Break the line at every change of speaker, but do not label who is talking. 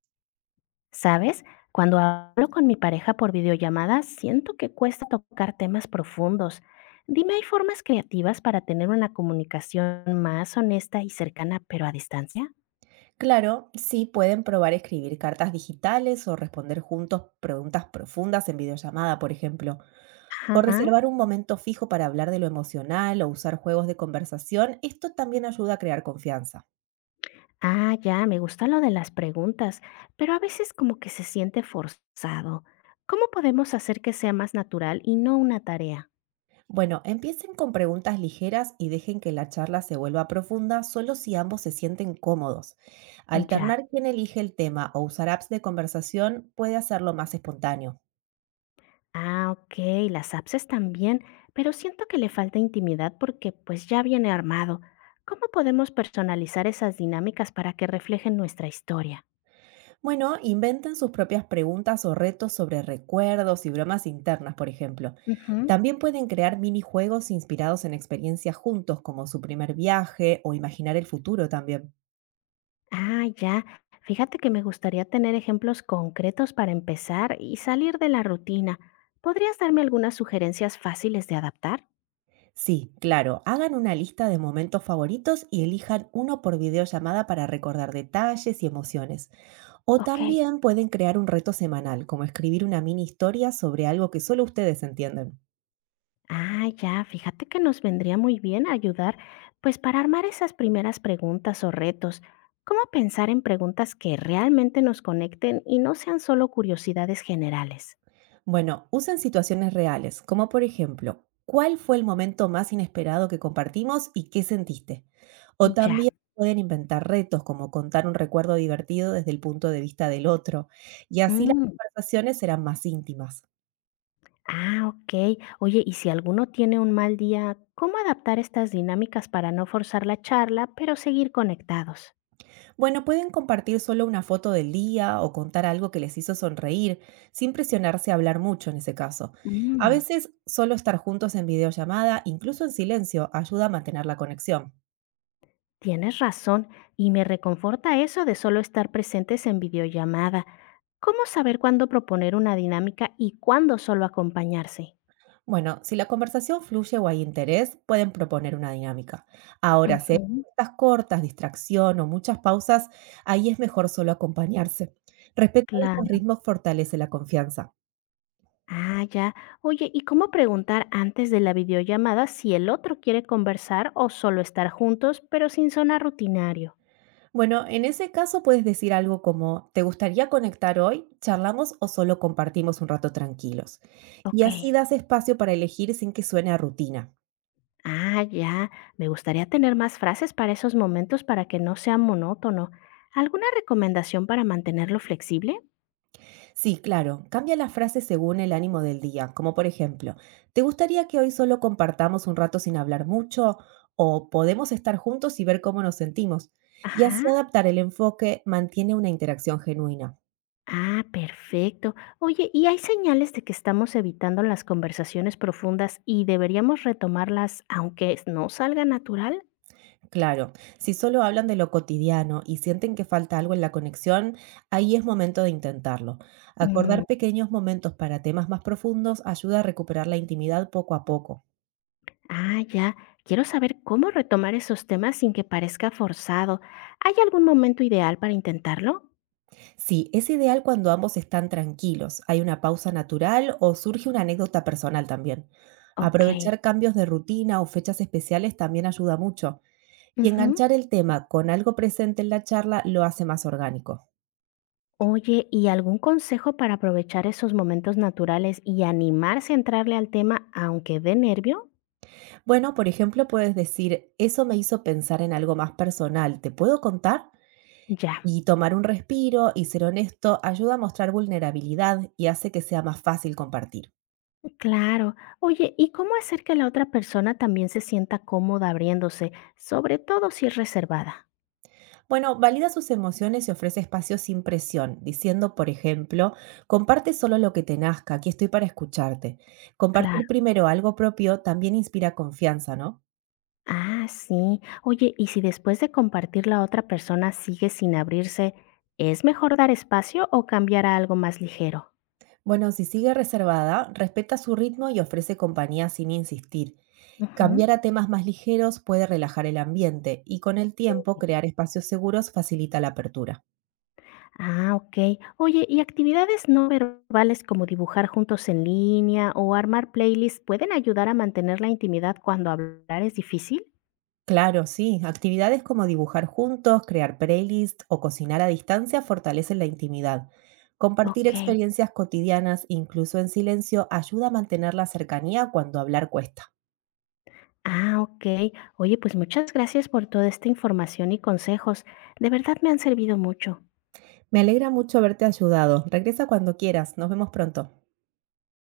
¿Sabes? Cuando hablo con mi pareja por videollamada, siento que cuesta tocar temas profundos. Dime, ¿hay formas creativas para tener una comunicación más honesta y cercana, pero a distancia?
Claro, sí pueden probar escribir cartas digitales o responder juntos preguntas profundas en videollamada, por ejemplo, o
Ajá.
reservar un momento fijo para hablar de lo emocional o usar juegos de conversación. Esto también ayuda a crear confianza.
Ah, ya, me gusta lo de las preguntas, pero a veces como que se siente forzado. ¿Cómo podemos hacer que sea más natural y no una tarea?
Bueno, empiecen con preguntas ligeras y dejen que la charla se vuelva profunda solo si ambos se sienten cómodos.
Ya.
Alternar quién elige el tema o usar apps de conversación puede hacerlo más espontáneo.
Ah, ok, las apps están bien, pero siento que le falta intimidad porque pues ya viene armado. ¿Cómo podemos personalizar esas dinámicas para que reflejen nuestra historia?
Bueno, inventen sus propias preguntas o retos sobre recuerdos y bromas internas, por ejemplo.
Ujú.
También pueden crear minijuegos inspirados en experiencias juntos, como su primer viaje o imaginar el futuro también.
Ah, ya. Fíjate que me gustaría tener ejemplos concretos para empezar y salir de la rutina. ¿Podrías darme algunas sugerencias fáciles de adaptar?
Sí, claro, hagan una lista de momentos favoritos y elijan uno por videollamada para recordar detalles y emociones. O
Ok.
también pueden crear un reto semanal, como escribir una mini historia sobre algo que solo ustedes entienden.
Ah, ya, fíjate que nos vendría muy bien ayudar, pues para armar esas primeras preguntas o retos, ¿cómo pensar en preguntas que realmente nos conecten y no sean solo curiosidades generales?
Bueno, usen situaciones reales, como por ejemplo, ¿cuál fue el momento más inesperado que compartimos y qué sentiste? O
Ya.
también pueden inventar retos, como contar un recuerdo divertido desde el punto de vista del otro, y así las
Mm,
conversaciones serán más íntimas.
ah, ok. Oye, y si alguno tiene un mal día, ¿cómo adaptar estas dinámicas para no forzar la charla, pero seguir conectados?
Bueno, pueden compartir solo una foto del día o contar algo que les hizo sonreír, sin presionarse a hablar mucho en ese caso. A
Mm.
veces, solo estar juntos en videollamada, incluso en silencio, ayuda a mantener la conexión.
Tienes razón, y me reconforta eso de solo estar presentes en videollamada. ¿Cómo saber cuándo proponer una dinámica y cuándo solo acompañarse?
Bueno, si la conversación fluye o hay interés, pueden proponer una dinámica. Ahora, si hay
Ujú.
respuestas cortas, distracción o muchas pausas, ahí es mejor solo acompañarse. Respetar
Claro.
estos ritmos fortalece la confianza.
Ah, ya. Oye, ¿y cómo preguntar antes de la videollamada si el otro quiere conversar o solo estar juntos, pero sin sonar rutinario?
Bueno, en ese caso puedes decir algo como, ¿te gustaría conectar hoy? ¿Charlamos o solo compartimos un rato tranquilos? Y
Ok.
así das espacio para elegir sin que suene a rutina.
Ah, ya. Me gustaría tener más frases para esos momentos para que no sea monótono. ¿Alguna recomendación para mantenerlo flexible?
Sí, claro, cambia la frase según el ánimo del día, como por ejemplo, ¿te gustaría que hoy solo compartamos un rato sin hablar mucho? ¿O podemos estar juntos y ver cómo nos sentimos? Y así
Ajá.
adaptar el enfoque mantiene una interacción genuina.
Ah, perfecto. Oye, ¿y hay señales de que estamos evitando las conversaciones profundas y deberíamos retomarlas aunque no salga natural?
Claro, si solo hablan de lo cotidiano y sienten que falta algo en la conexión, ahí es momento de intentarlo.
Mm,
Acordar pequeños momentos para temas más profundos ayuda a recuperar la intimidad poco a poco.
ah, ya. Quiero saber cómo retomar esos temas sin que parezca forzado. ¿Hay algún momento ideal para intentarlo?
Sí, es ideal cuando ambos están tranquilos, hay una pausa natural o surge una anécdota personal también.
Ok.
Aprovechar cambios de rutina o fechas especiales también ayuda mucho. Y
Ujú.
enganchar el tema con algo presente en la charla lo hace más orgánico.
Oye, ¿y algún consejo para aprovechar esos momentos naturales y animarse a entrarle al tema aunque dé nervio?
Bueno, por ejemplo, puedes decir, eso me hizo pensar en algo más personal, ¿te puedo contar?
Ya.
Y tomar un respiro y ser honesto ayuda a mostrar vulnerabilidad y hace que sea más fácil compartir.
Claro. Oye, ¿y cómo hacer que la otra persona también se sienta cómoda abriéndose, sobre todo si es reservada?
Bueno, valida sus emociones y ofrece espacios sin presión, diciendo, por ejemplo, comparte solo lo que te nazca, aquí estoy para escucharte.
Claro.
Compartir primero algo propio también inspira confianza, ¿no?
Ah, sí. Oye, ¿y si después de compartir la otra persona sigue sin abrirse, es mejor dar espacio o cambiar a algo más ligero?
Bueno, si sigue reservada, respeta su ritmo y ofrece compañía sin insistir.
Ujú.
Cambiar a temas más ligeros puede relajar el ambiente y con el tiempo crear espacios seguros facilita la apertura.
Ah, ok. Oye, ¿y actividades no verbales como dibujar juntos en línea o armar playlists pueden ayudar a mantener la intimidad cuando hablar es difícil?
Claro, sí. Actividades como dibujar juntos, crear playlists o cocinar a distancia fortalecen la intimidad. Compartir
Ok.
experiencias cotidianas, incluso en silencio, ayuda a mantener la cercanía cuando hablar cuesta.
Ah, ok. Oye, pues muchas gracias por toda esta información y consejos. De verdad me han servido mucho.
Me alegra mucho haberte ayudado. Regresa cuando quieras. Nos vemos pronto.